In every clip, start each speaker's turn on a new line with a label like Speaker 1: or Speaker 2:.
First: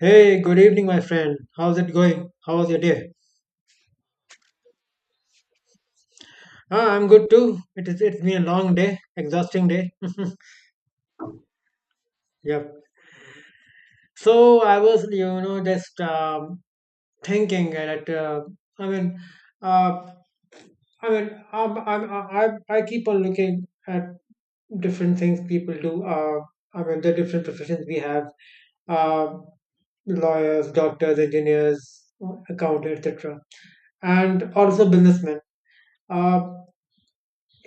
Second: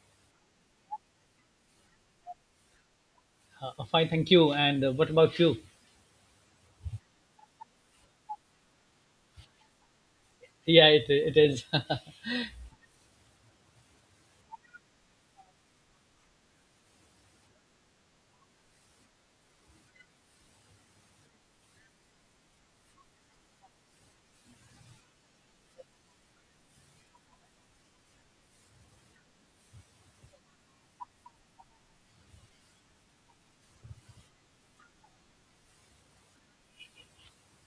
Speaker 1: Hey, good evening, my friend. How's it going? How was your day?
Speaker 2: Fine, thank you. And what about you?
Speaker 1: Ah, I'm good too. It's been a long day, exhausting day.
Speaker 2: Yeah, it is. Okay,
Speaker 1: Yeah. So I was, just thinking that I mean, uh, I mean, I'm, I keep on looking at different things people do. I mean, the different professions we have, uh, lawyers, doctors, engineers, accountants, etc., and also businessmen. Uh,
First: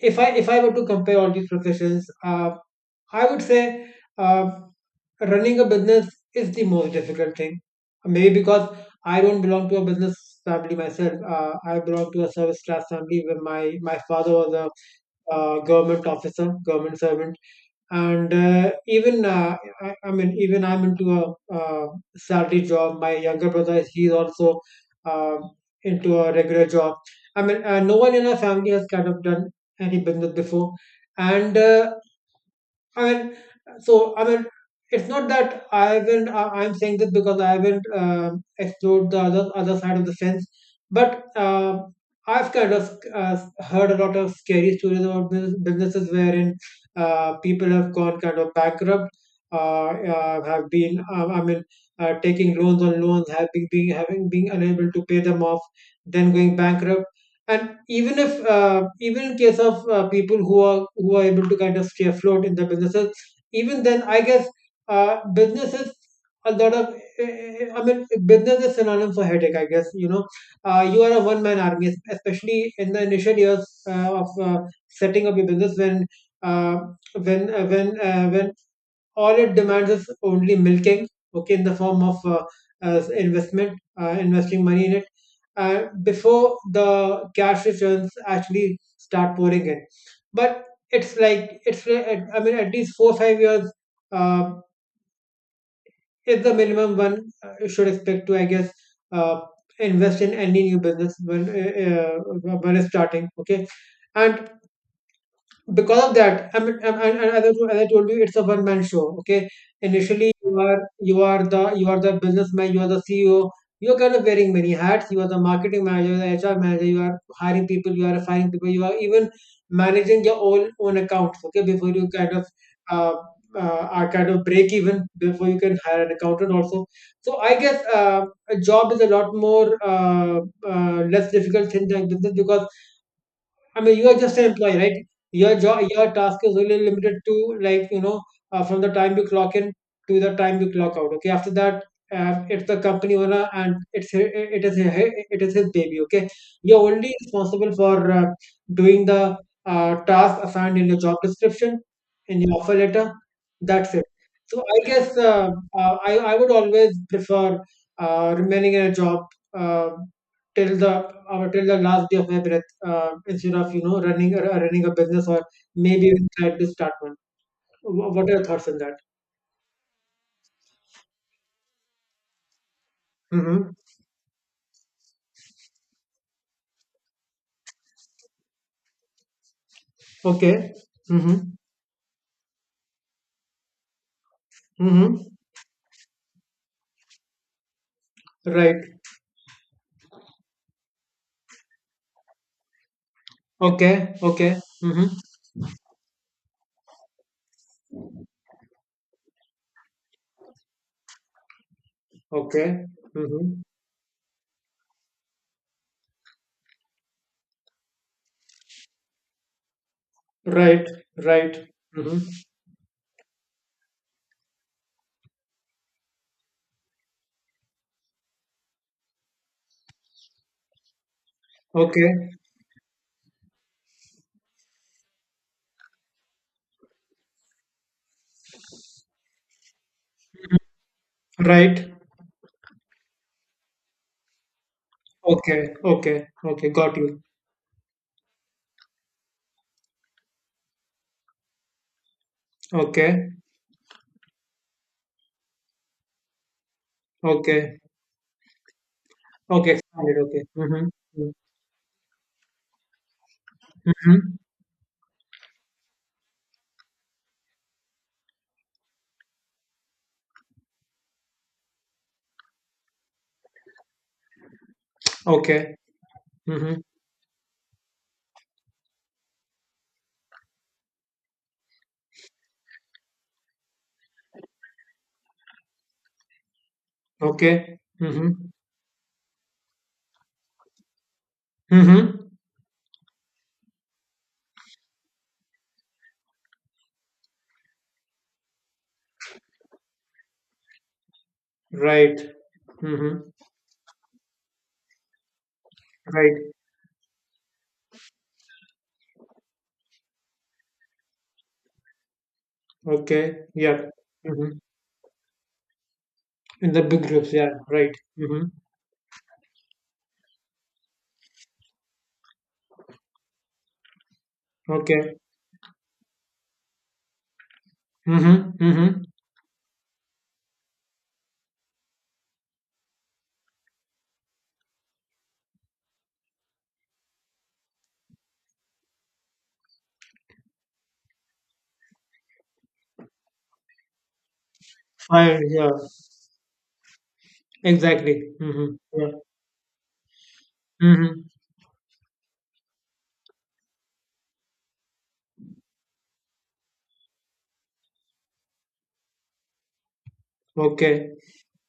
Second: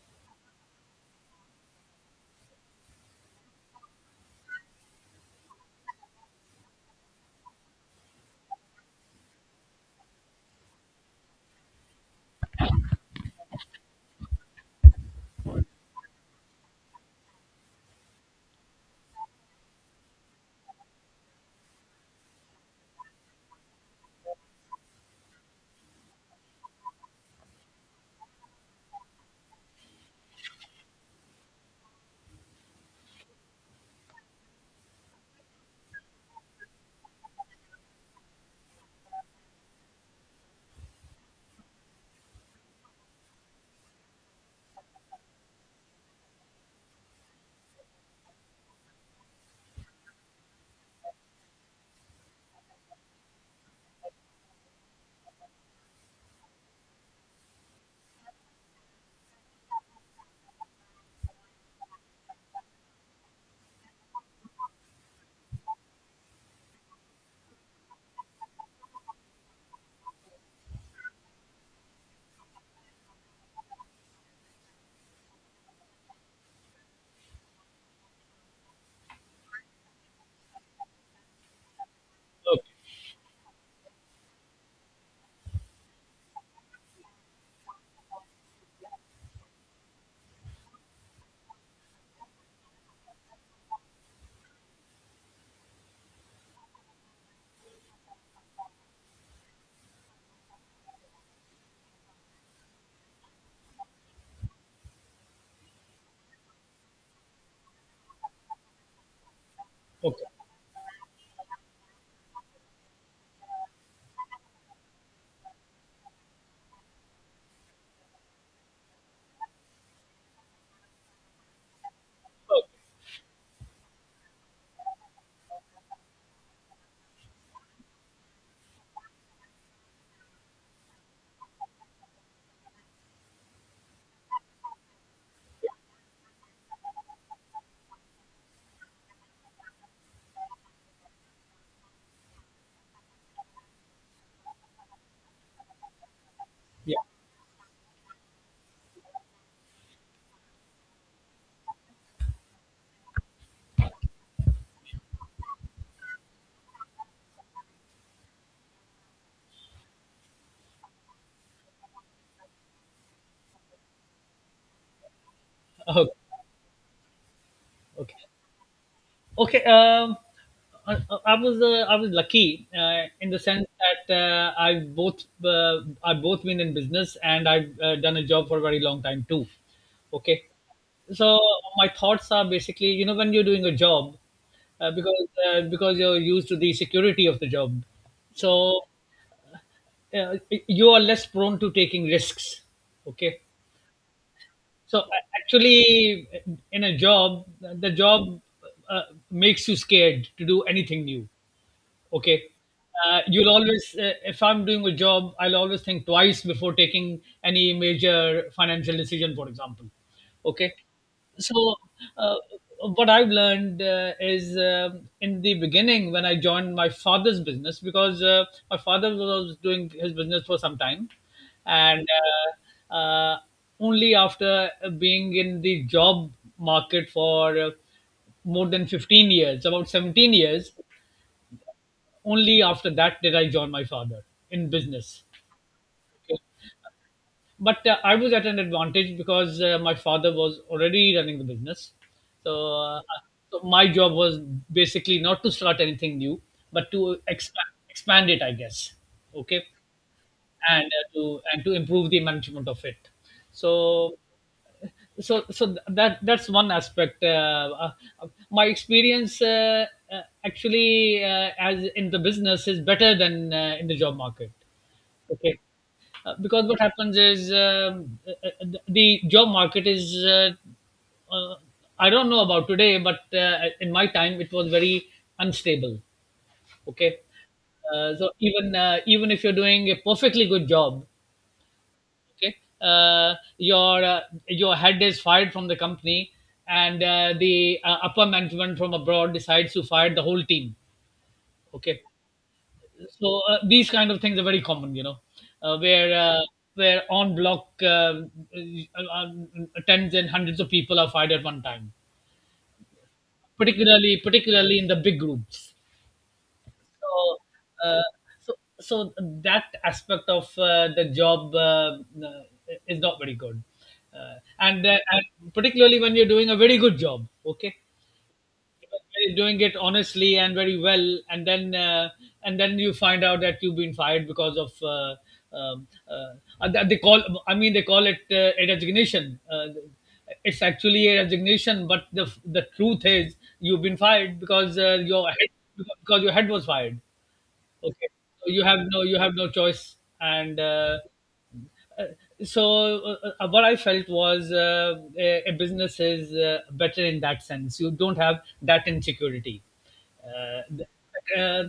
Speaker 1: if I were to compare all these professions, I would say uh, running a business is the most difficult thing. Maybe because I don't belong to a business family myself. I belong to a service class family where my father was a government officer, government servant, and even I'm into a salary job. My younger brother, he's also uh, into a regular job. No one in our family has kind of done any business before, and i mean so i mean it's not that I haven't I'm saying this because I haven't explored the other side of the fence, but I've kind of heard a lot of scary stories about businesses wherein people have gone kind of bankrupt, uh, have been taking loans on loans, have been being unable to pay them off, then going bankrupt. And even if even in case of people who are able to kind of stay afloat in their businesses, even then I guess business is a lot of i mean business is synonym for headache, I guess, you know. You are a one man army, especially in the initial years of setting up your business, when uh, when uh, when uh, when all it demands is only milking, okay, in the form of as investment, investing money in it before the cash returns actually start pouring in. But I mean at least 4 or 5 years uh, is the minimum one should expect to, I guess, uh, invest in any new business when it's starting, okay. And because of that, I mean, and as I told you, it's a one man show, okay.
Speaker 2: okay,
Speaker 1: Initially, you are the businessman, you are the CEO, you're kind of wearing many hats. You are the marketing manager, the HR manager. You are hiring people, you are firing people. You are even managing your own accounts, okay, before you kind of
Speaker 2: okay,
Speaker 1: uh, are kind of break even, before you can hire an accountant also. So I guess a job is a lot more less difficult thing than business because, I mean, you are just an employee, right? Your job, your task is only limited to, like, you know, from the time you clock in to the time you clock out. Okay, after that, it's the company owner and it's hi- it is his baby. Okay, you're
Speaker 2: yeah,
Speaker 1: only responsible for doing the task assigned in your job description, in your offer letter. That's it. So I guess I would always prefer remaining in a job uh, till the last day of my breath, instead of, you know, running a business or maybe
Speaker 2: okay,
Speaker 1: even try to start one.
Speaker 2: okay.
Speaker 1: What are your thoughts on that?
Speaker 2: Okay, I, I was lucky in the sense
Speaker 1: Mm-hmm.
Speaker 2: that I both been in business and I've done a job for a very long time too. Okay,
Speaker 1: Okay.
Speaker 2: so
Speaker 1: Mm-hmm.
Speaker 2: my thoughts are basically, you know, when you're doing a job,
Speaker 1: Mm-hmm.
Speaker 2: because you're used to the security of the job, so
Speaker 1: Right.
Speaker 2: uh, you are less prone to taking risks, okay.
Speaker 1: Okay. Okay.
Speaker 2: So
Speaker 1: Mm-hmm.
Speaker 2: a- actually, in a job, the job uh, makes you scared to do anything new, okay.
Speaker 1: Okay.
Speaker 2: You'll
Speaker 1: Mm-hmm.
Speaker 2: always if I'm doing a job, I'll always think twice before taking any major financial decision, for example, okay.
Speaker 1: Right. Right.
Speaker 2: So
Speaker 1: Mm-hmm.
Speaker 2: uh, what I've learned is, um, in the beginning when I joined my father's business, because my father was doing his business for some time. And
Speaker 1: Okay.
Speaker 2: uh, uh, only after being in the job market for more than 15 years, about 17 years,
Speaker 1: Right.
Speaker 2: only after that did I join my father in business.
Speaker 1: Okay. Okay.
Speaker 2: Okay.
Speaker 1: Okay. Got you.
Speaker 2: But I was at an advantage because my father was already running the business. So,
Speaker 1: Okay.
Speaker 2: so my job was basically not to start anything new, but to expand,
Speaker 1: Okay.
Speaker 2: expand it, I guess. Okay,
Speaker 1: Okay. Expanded. Okay.
Speaker 2: and
Speaker 1: Mm-hmm.
Speaker 2: to, and to improve the management of it. So
Speaker 1: Mm-hmm.
Speaker 2: so that that's one aspect. My experience actually as in the business is better than in the job market, okay.
Speaker 1: Okay.
Speaker 2: Because what
Speaker 1: Mm-hmm.
Speaker 2: happens is, the job market is uh, I don't know about today, but in my time it was very unstable, okay.
Speaker 1: Okay.
Speaker 2: So
Speaker 1: Mm-hmm.
Speaker 2: even even if you're doing a perfectly good job,
Speaker 1: Mm-hmm.
Speaker 2: okay, uh, your uh, your head is fired from the company, and the upper management from abroad decides to fire the whole team. Okay,
Speaker 1: Right. Mm-hmm.
Speaker 2: so these kind of things are very common, you know, uh, where
Speaker 1: Right.
Speaker 2: uh, where on block, tens and hundreds of people are fired at one time,
Speaker 1: Okay. Yeah.
Speaker 2: particularly
Speaker 1: Hmm.
Speaker 2: particularly in the big groups.
Speaker 1: In the big
Speaker 2: So,
Speaker 1: groups. Yeah. Right.
Speaker 2: uh,
Speaker 1: Hmm.
Speaker 2: so, so that aspect of the job is not very good. Uh, and,
Speaker 1: Okay.
Speaker 2: and particularly when you're doing a very good job, okay?
Speaker 1: Hmm. Hmm.
Speaker 2: When you're doing it honestly and very well, and then you find out that you've been fired because of and that they call. I mean, they call it a resignation. It's actually a resignation, but the truth is you've been fired because your
Speaker 1: Fire.
Speaker 2: head,
Speaker 1: Yeah.
Speaker 2: because your head was fired. Okay.
Speaker 1: Exactly.
Speaker 2: So you
Speaker 1: Hmm.
Speaker 2: have no,
Speaker 1: Yeah.
Speaker 2: you have no choice, and
Speaker 1: Hmm.
Speaker 2: uh, so what I felt was a business is better in that sense. You don't have that insecurity. Uh, th-
Speaker 1: Okay.
Speaker 2: uh, uh,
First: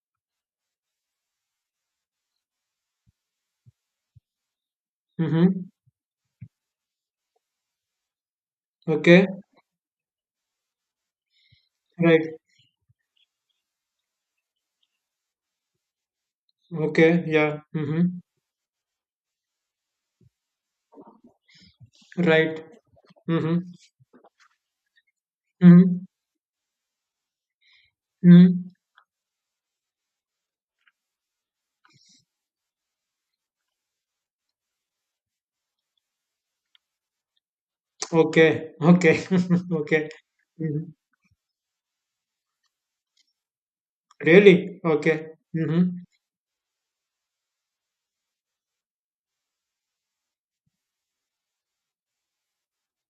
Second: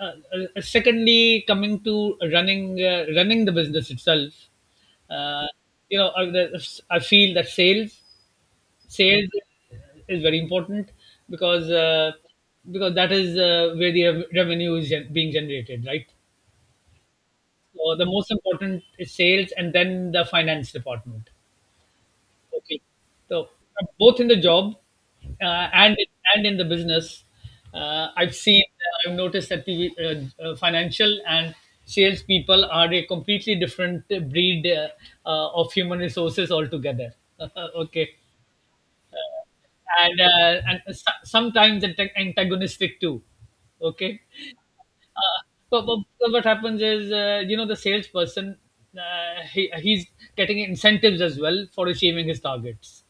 Speaker 2: uh, Secondly, coming to running running the business itself, uh,
Speaker 1: Hmm.
Speaker 2: you know, I feel that sales
Speaker 1: Okay.
Speaker 2: sales is very important, because uh,
Speaker 1: Right.
Speaker 2: because that is where the revenue is being generated, right?
Speaker 1: Okay. Yeah.
Speaker 2: So the
Speaker 1: Hmm.
Speaker 2: most important is sales, and then the finance department.
Speaker 1: Right.
Speaker 2: Okay. So
Speaker 1: Hmm.
Speaker 2: both in the job uh, and
Speaker 1: Hmm.
Speaker 2: and in the business, I've seen
Speaker 1: Hmm.
Speaker 2: I've noticed that the financial and sales people are a completely different breed of human resources altogether. Okay,
Speaker 1: Okay. Okay. okay. Hmm.
Speaker 2: and sometimes antagonistic too. Okay,
Speaker 1: Really? Okay.
Speaker 2: uh,
Speaker 1: Hmm.
Speaker 2: but, but what happens is, you know, the salesperson, he's getting incentives as well for achieving his targets.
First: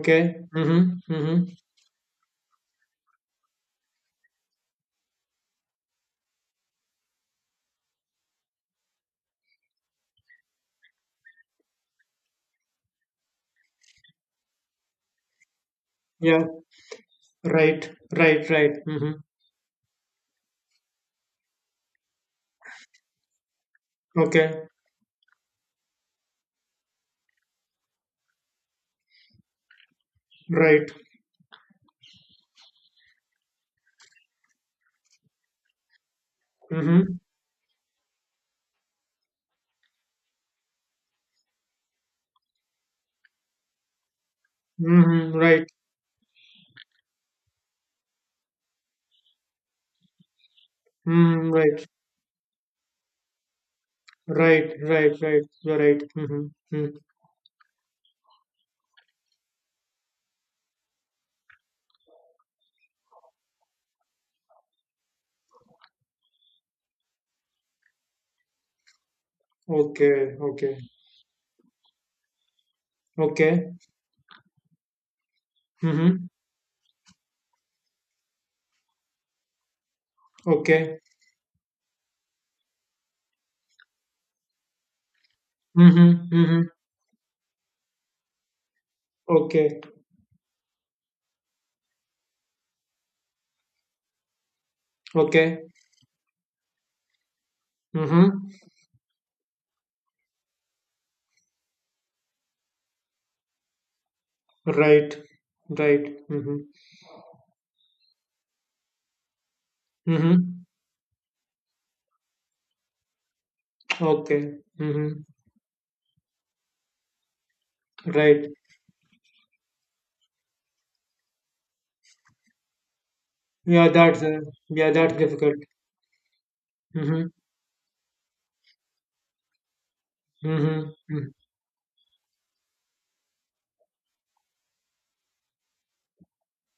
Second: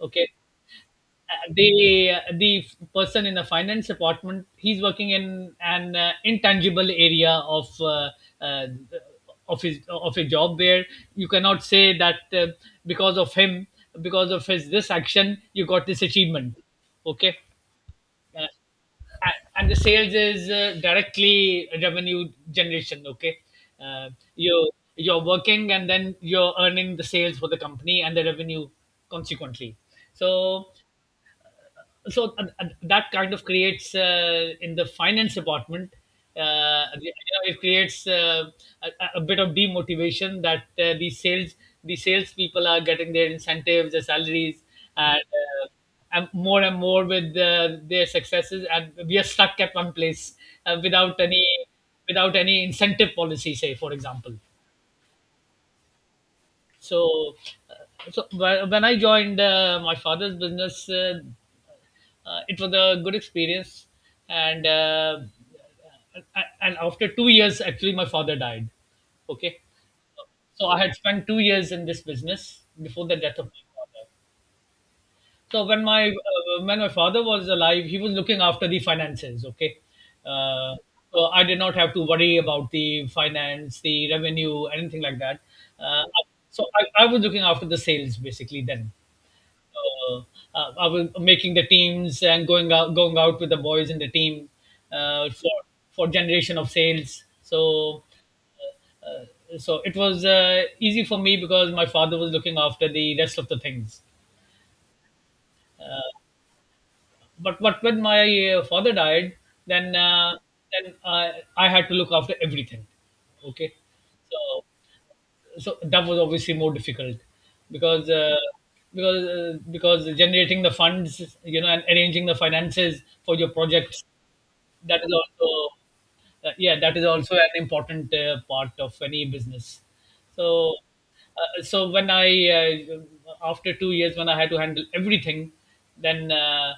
Speaker 2: Okay.
Speaker 1: Hmm. Hmm.
Speaker 2: The person in the finance department, he's working in an intangible area of uh, uh, of his, of a job where you cannot say that because of him, because of his this action, you got this
Speaker 1: Yeah.
Speaker 2: achievement. Okay.
Speaker 1: Right.
Speaker 2: Uh,
Speaker 1: Right. Right. Hmm.
Speaker 2: and the sales is directly revenue generation, okay. uh,
Speaker 1: Okay.
Speaker 2: you, you're working and then you're earning the sales for the company and the revenue consequently. So
Speaker 1: Right.
Speaker 2: so that kind of creates in the finance department you
Speaker 1: Hmm.
Speaker 2: know, it creates a bit of demotivation that the sales people are getting their incentives, their salaries, and,
Speaker 1: Mm-hmm, right.
Speaker 2: uh, and more with their successes, and we are stuck at one place without any,
Speaker 1: Mm-hmm, right.
Speaker 2: without any incentive policy, say, for example.
Speaker 1: Right. Right. Right. You're right. Mm-hmm. Mm.
Speaker 2: So so when I joined my father's business, it was a good experience. And and after 2 years, actually, my father died, okay.
Speaker 1: Okay.
Speaker 2: So I
Speaker 1: Okay.
Speaker 2: had spent 2 years in this business before the death of my
Speaker 1: Okay.
Speaker 2: father. So
Speaker 1: Mm-hmm.
Speaker 2: when my father was alive, he was looking after the finances, okay. uh,
Speaker 1: Okay.
Speaker 2: so I did not have to worry about the finance, the revenue, anything like that. uh,
Speaker 1: Mm-hmm. Mm-hmm.
Speaker 2: so I was looking after the sales basically then.
Speaker 1: Okay.
Speaker 2: uh, I was making the teams and going out with the boys in the team uh, for
Speaker 1: Okay.
Speaker 2: for generation of sales. So
Speaker 1: Mm-hmm.
Speaker 2: so it was easy for me because my father was looking after the rest of the things.
Speaker 1: Right. Right. Mm-hmm.
Speaker 2: But when my father died, then uh,
Speaker 1: Mm-hmm.
Speaker 2: then I had to look after everything. Okay,
Speaker 1: Okay.
Speaker 2: so
Speaker 1: Mm-hmm.
Speaker 2: so that was obviously more difficult, because uh,
Speaker 1: Right.
Speaker 2: because generating the funds, you know, and arranging the finances for your
Speaker 1: Yeah,
Speaker 2: projects,
Speaker 1: that's uh, yeah,
Speaker 2: that is
Speaker 1: that's difficult.
Speaker 2: also yeah, that is
Speaker 1: Mm-hmm.
Speaker 2: also an important part of any business. So
Speaker 1: Mm-hmm. Mm.
Speaker 2: so when I after 2 years when I had to handle everything, then uh,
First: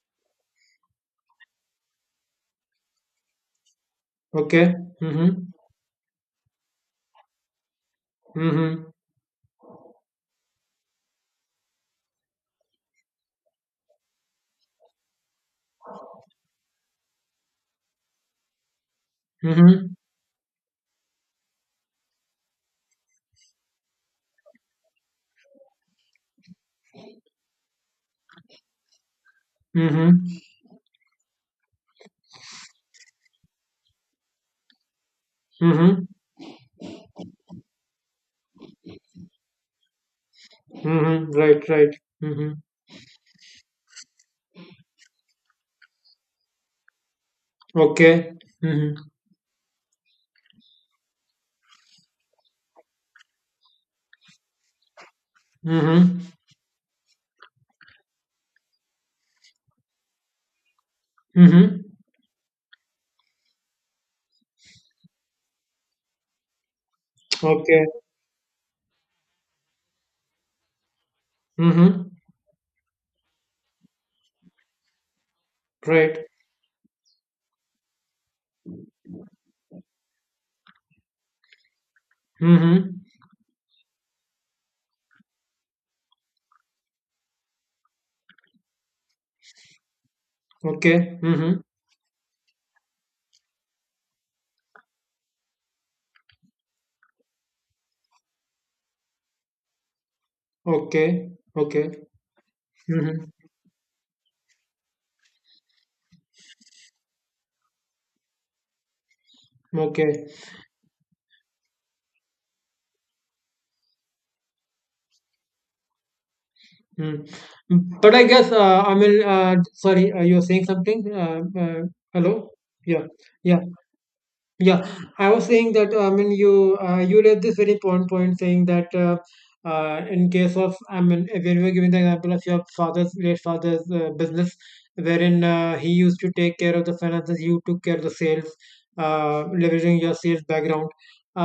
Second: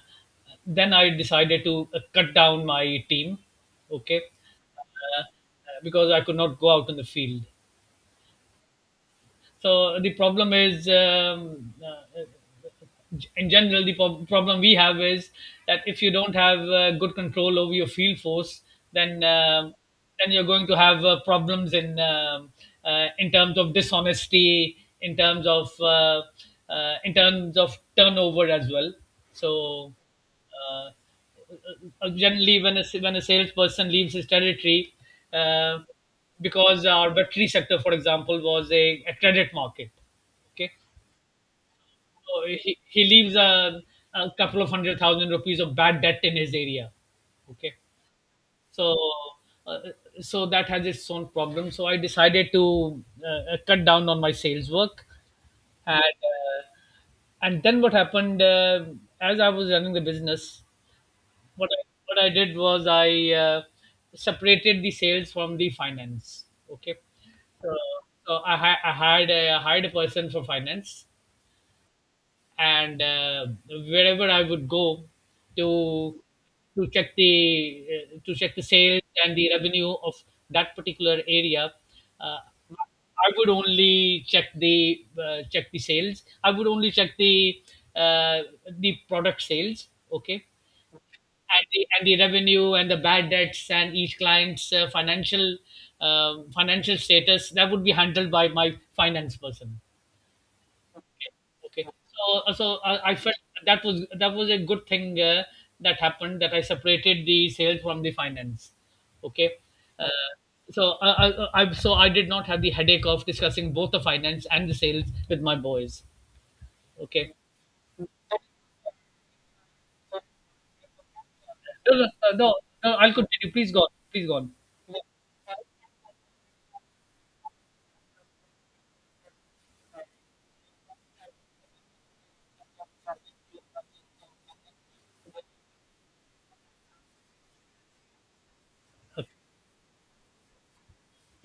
Speaker 2: then I decided to cut down my team, okay.
Speaker 1: Okay.
Speaker 2: uh,
Speaker 1: Mm-hmm.
Speaker 2: because I could not go out in the field,
Speaker 1: Mm-hmm.
Speaker 2: so the problem is, in general, the problem we have is that if you don't have good control over your field force, then um
Speaker 1: Mm-hmm.
Speaker 2: then you're going to have problems in terms of dishonesty, in terms of turnover as well. So
Speaker 1: Mm-hmm.
Speaker 2: uh, generally, when a, when a salesperson leaves his territory, uh,
Speaker 1: Mm-hmm.
Speaker 2: because our battery sector, for example, was a credit market. Okay,
Speaker 1: Mm-hmm. Right. Right.
Speaker 2: so
Speaker 1: Mm-hmm.
Speaker 2: he leaves a couple of 100,000 rupees of bad debt in his area. Okay.
Speaker 1: Okay.
Speaker 2: So,
Speaker 1: Mm-hmm.
Speaker 2: uh, so that has its own problem. So I decided to cut down on my sales work. And,
Speaker 1: Mm-hmm.
Speaker 2: uh, and then what happened, as I was running the business, what I,
Speaker 1: Mm-hmm.
Speaker 2: what I did was I separated the sales from the finance. Okay. So,
Speaker 1: Okay.
Speaker 2: so I hired a person for finance,
Speaker 1: Mm-hmm.
Speaker 2: and wherever I would go to,
Speaker 1: Right.
Speaker 2: to check the sales and the revenue of that particular area. Uh,
Speaker 1: Mm-hmm.
Speaker 2: I would only check the sales. I would only check uh, the product sales. Okay.
Speaker 1: Okay. Mm-hmm.
Speaker 2: And the revenue and the bad debts and each client's financial financial status, that would be handled by my finance person. Okay.
Speaker 1: Okay.
Speaker 2: Okay.
Speaker 1: Okay.
Speaker 2: So, so I
Speaker 1: Mm-hmm.
Speaker 2: felt that was a good thing that happened, that I separated the sales from the finance. Okay.
Speaker 1: Okay.
Speaker 2: Uh, so I, so I did not have the headache of discussing both the finance and the sales with my boys.
Speaker 1: Mm.
Speaker 2: Okay.
Speaker 1: But I guess I mean, sorry, you were saying something?
Speaker 2: No, no, no,
Speaker 1: Hello?
Speaker 2: no, no,
Speaker 1: Yeah.
Speaker 2: I'll continue.
Speaker 1: Yeah.
Speaker 2: Please go. On. Please go on.
Speaker 1: Yeah, I was saying that I mean you raised this very important point saying that in case of, I mean, if when we were giving the example of your father's late father's business wherein he used to take care of the finances, you took care of the sales,
Speaker 2: Okay.
Speaker 1: leveraging your sales background.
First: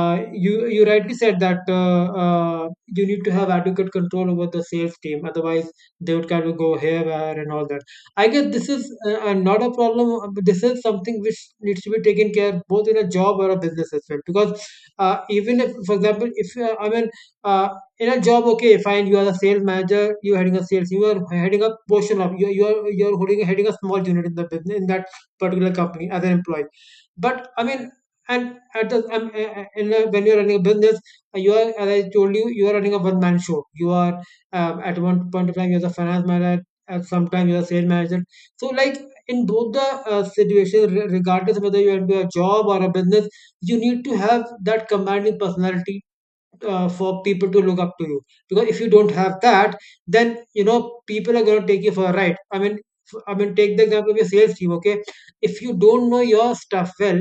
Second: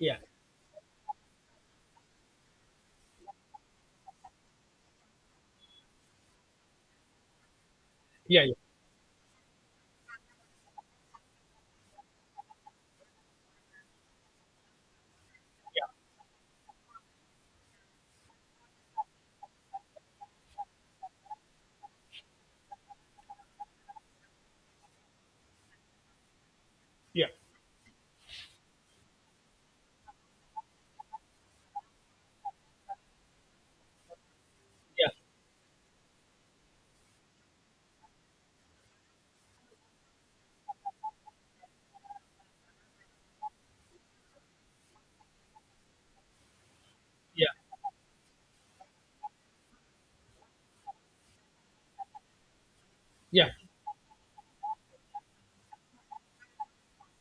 Speaker 2: Yeah.
Speaker 1: You you rightly said that you need to have adequate control over the sales team, otherwise they would kind of go haywire and all that. I
Speaker 2: Yeah.
Speaker 1: guess
Speaker 2: Yeah.
Speaker 1: this is not a problem. This is something which needs to be taken care both in a job or a business as well. Because even if, for example, if I mean uh, in a job, okay, fine, you are a sales manager, you are heading a sales, you are heading a portion of you you are holding heading a small unit in the business in that particular company as an employee.
Speaker 2: Yeah.
Speaker 1: But I mean, and at the in a, when you are running a business, you are, as I told you, you are running a one man show. You are at
Speaker 2: Yeah.
Speaker 1: one point of time, you are the finance manager and sometimes you are sales manager. So, like in both the situations, regardless whether you have a job or a business, you need to have that commanding personality for
Speaker 2: Yeah.
Speaker 1: people to look up to you, because if you don't have that, then, you know, people are going to take you for a ride. I mean, I
Speaker 2: Yeah. Yeah.
Speaker 1: mean, take the example of your sales team, okay. If you don't know your stuff well,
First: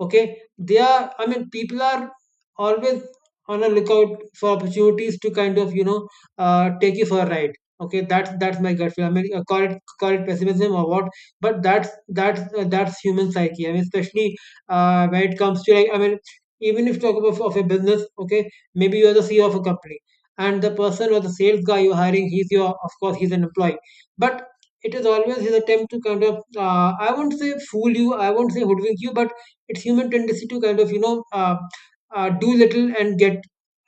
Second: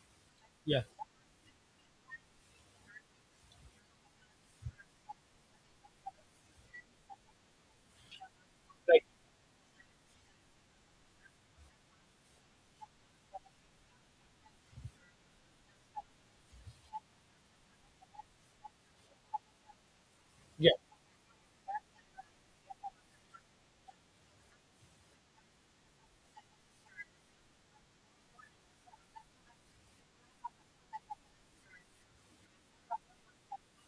Speaker 1: okay, they
Speaker 2: Yeah.
Speaker 1: are I mean people are always on a lookout for opportunities to kind of, you know, take you for a ride, okay. That's my gut
Speaker 2: Right.
Speaker 1: feel. I mean, call it pessimism or what. But that's that's human psyche. I mean, especially when it comes to, like, I mean, even if you talk about of a business, okay, maybe you are the CEO of a company, and the
Speaker 2: Yeah.
Speaker 1: person or the sales guy you're hiring, he's your, of course, he's an employee, but it is always his attempt to kind of I won't say fool you, I won't say hoodwink you, but it's human tendency to kind of, you know, do little and get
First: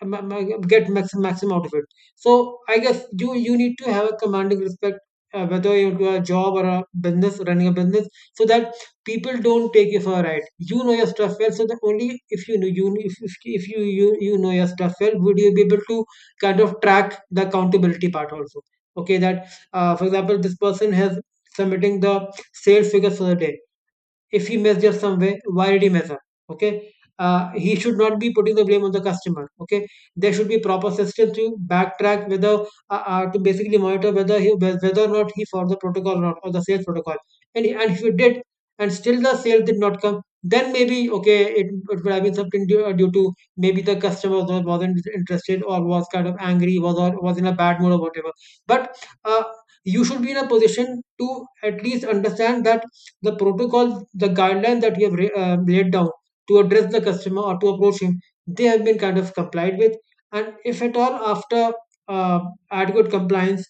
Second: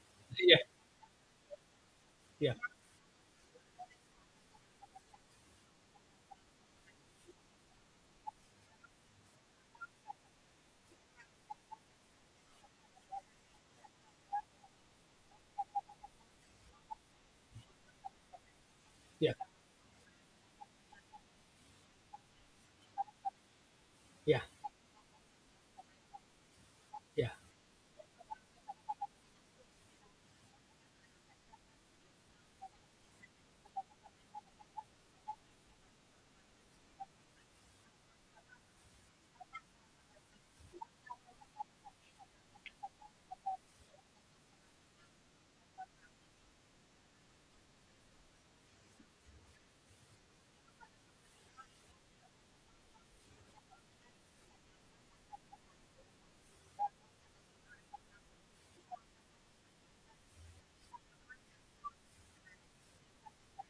Speaker 2: Yeah.
Speaker 1: maximum out of it. So
Speaker 2: Yeah.
Speaker 1: I guess you need to have a commanding respect, whether you do a job or a business running a business, so that people don't take you for a ride. You know your stuff well, so that only if you know you if you know your stuff well, would you be able to kind of track the accountability part also? Okay,
Speaker 2: Yeah.
Speaker 1: that for example, this person has submitting the sales figures for the day.
Speaker 2: Yeah.
Speaker 1: If he messed up somewhere, why did he mess up? Okay. He should not be putting the blame on the customer. Okay, there should be proper system to backtrack whether to basically monitor whether he whether or not he followed the protocol or not, or the sales protocol. And if you did, and still the sale did not come, then maybe okay, it could have been something due, due to maybe the customer was, wasn't interested, or was kind of angry, was or was in a bad mood or whatever. But uh, you should be in a position to at least understand that the protocol, the guideline that you have laid down to address the customer or to approach him, they have been kind of complied with. And if at all after uh, adequate compliance,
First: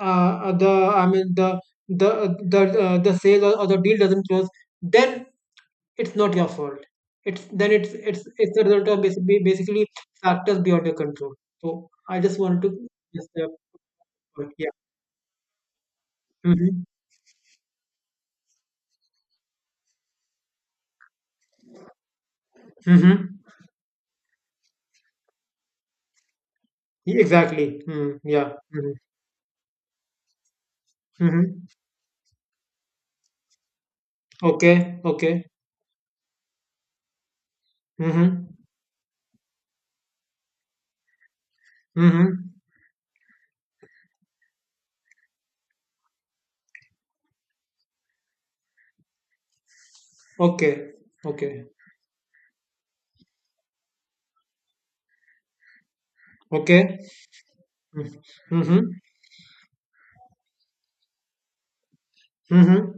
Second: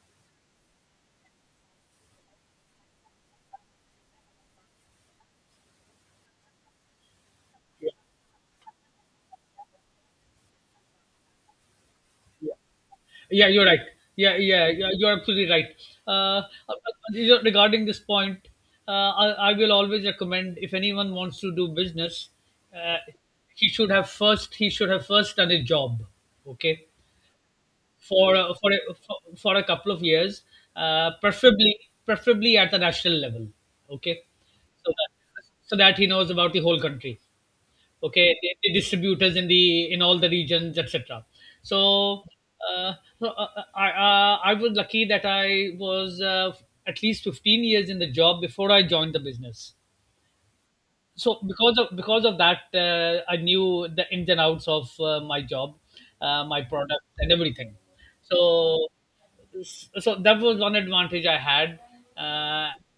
Speaker 1: the I mean the sale, or the deal doesn't close, then it's not your fault. It's, then it's
Speaker 2: Yeah.
Speaker 1: a result of basically factors beyond your control. So I just wanted to just
Speaker 2: Yeah, you're right. Yeah, yeah,
Speaker 1: yeah.
Speaker 2: yeah, you're absolutely right. Uh, uh,
Speaker 1: Mm-hmm.
Speaker 2: Regarding this point, I will always recommend, if anyone wants to do business, uh,
Speaker 1: Mm-hmm.
Speaker 2: he should have first, he should have first done a job, okay,
Speaker 1: Exactly. Mm,
Speaker 2: for
Speaker 1: yeah. Mm-hmm.
Speaker 2: for a couple of years, uh,
Speaker 1: Mm-hmm.
Speaker 2: preferably preferably at the national level, okay, so
Speaker 1: Okay,
Speaker 2: that
Speaker 1: okay.
Speaker 2: so that he knows about the whole country, okay,
Speaker 1: Mhm.
Speaker 2: the distributors in the, in all the regions, etc. So
Speaker 1: Mhm.
Speaker 2: uh, so, I was lucky that I was at least 15 years in the job before I joined the business.
Speaker 1: Okay.
Speaker 2: So
Speaker 1: Okay.
Speaker 2: because of, because of that, I knew the ins and outs of my job, my
Speaker 1: Okay.
Speaker 2: product, and everything.
Speaker 1: Mm.
Speaker 2: So
Speaker 1: Mhm.
Speaker 2: so that was one advantage I had, uh,
Speaker 1: Mhm.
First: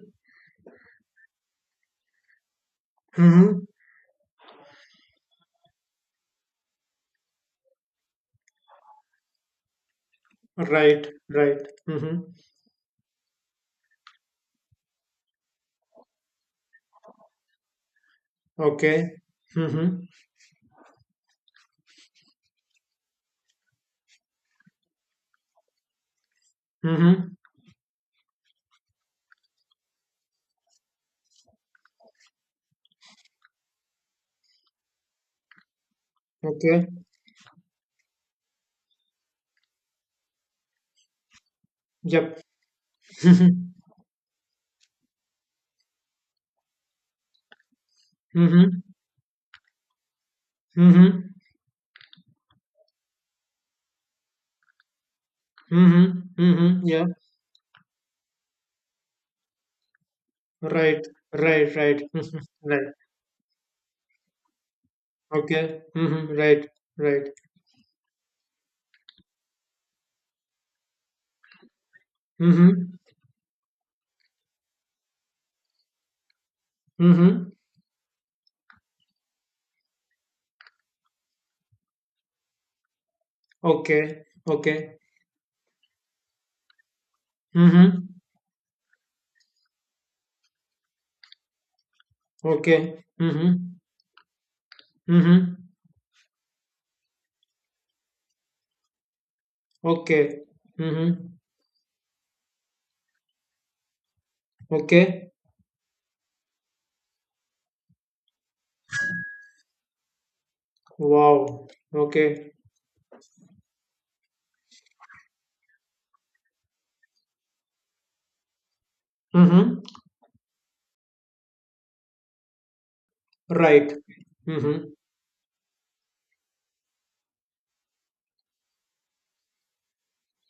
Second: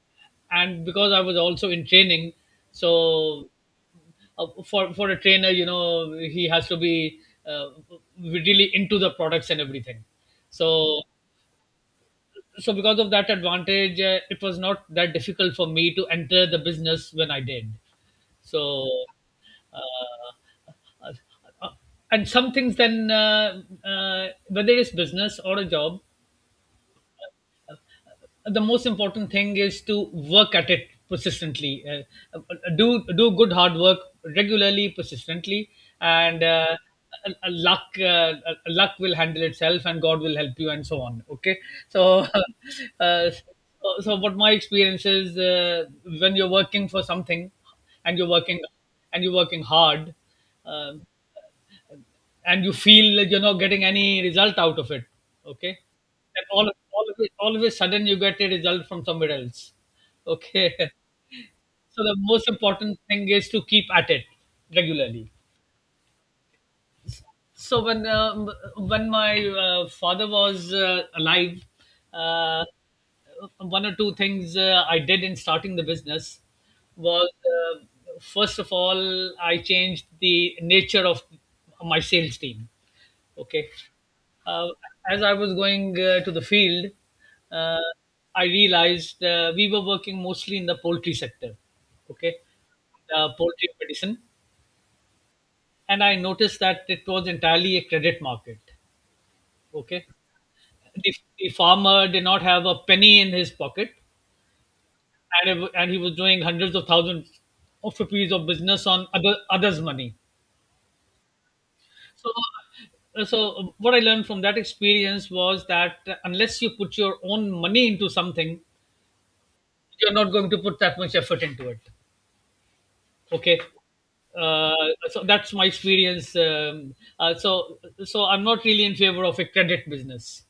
Speaker 2: and because I was also in training, so
Speaker 1: Mhm.
Speaker 2: for a trainer, you know, he has to be uh, really into the products and everything. So
Speaker 1: Right, right. Mhm.
Speaker 2: so because of that advantage, it was not that difficult for me to enter the business when I did. So
Speaker 1: Okay. Mhm.
Speaker 2: uh, uh, uh, and some things then, whether it's business or a job,
Speaker 1: Mhm.
Speaker 2: the most important thing is to work at it persistently. Do good hard work regularly, persistently, and
Speaker 1: Okay.
Speaker 2: luck, luck will handle itself and God will help you and so on. Okay. So
Speaker 1: Yep.
Speaker 2: uh,
Speaker 1: Mhm.
Speaker 2: so, what my experience is, when you're working for something and you're working
Speaker 1: Mhm.
Speaker 2: and you're working hard, um,
Speaker 1: Mhm.
Speaker 2: and you feel that you're not getting any result out of it. Okay,
Speaker 1: Mhm.
Speaker 2: and
Speaker 1: Mhm. Yeah.
Speaker 2: all of a sudden you get a result from somewhere else. Okay.
Speaker 1: Right.
Speaker 2: So
Speaker 1: Right, right.
Speaker 2: the
Speaker 1: Mhm.
Speaker 2: most
Speaker 1: Right.
Speaker 2: important thing is to keep at it regularly.
Speaker 1: Okay. Mhm. Right. Right.
Speaker 2: So when my father was alive, uh,
Speaker 1: Mhm.
Speaker 2: one or two things I did in starting the business was,
Speaker 1: Mhm.
Speaker 2: first of all, I changed the nature of my sales team. Okay.
Speaker 1: Okay.
Speaker 2: Uh,
Speaker 1: Okay.
Speaker 2: as I was going to the field, uh,
Speaker 1: Mhm.
Speaker 2: I realized we were working mostly in the poultry sector. Okay.
Speaker 1: Okay.
Speaker 2: The poultry
Speaker 1: Mhm.
Speaker 2: medicine.
Speaker 1: Mhm.
Speaker 2: And I noticed that it was entirely a credit market. Okay.
Speaker 1: Okay.
Speaker 2: The,
Speaker 1: Mm-hmm.
Speaker 2: the farmer did not have a penny in his pocket,
Speaker 1: Okay.
Speaker 2: and he was doing hundreds of thousands of rupees of business on others' money.
Speaker 1: Wow.
Speaker 2: So,
Speaker 1: Okay.
Speaker 2: so what I learned from that experience was that unless you put your own money into something,
Speaker 1: Mm-hmm.
Speaker 2: you're not going to put that much effort into it. Okay.
Speaker 1: Right.
Speaker 2: Uh,
Speaker 1: Mm-hmm.
Speaker 2: so that's my experience. So, so I'm not really in favor of a credit business.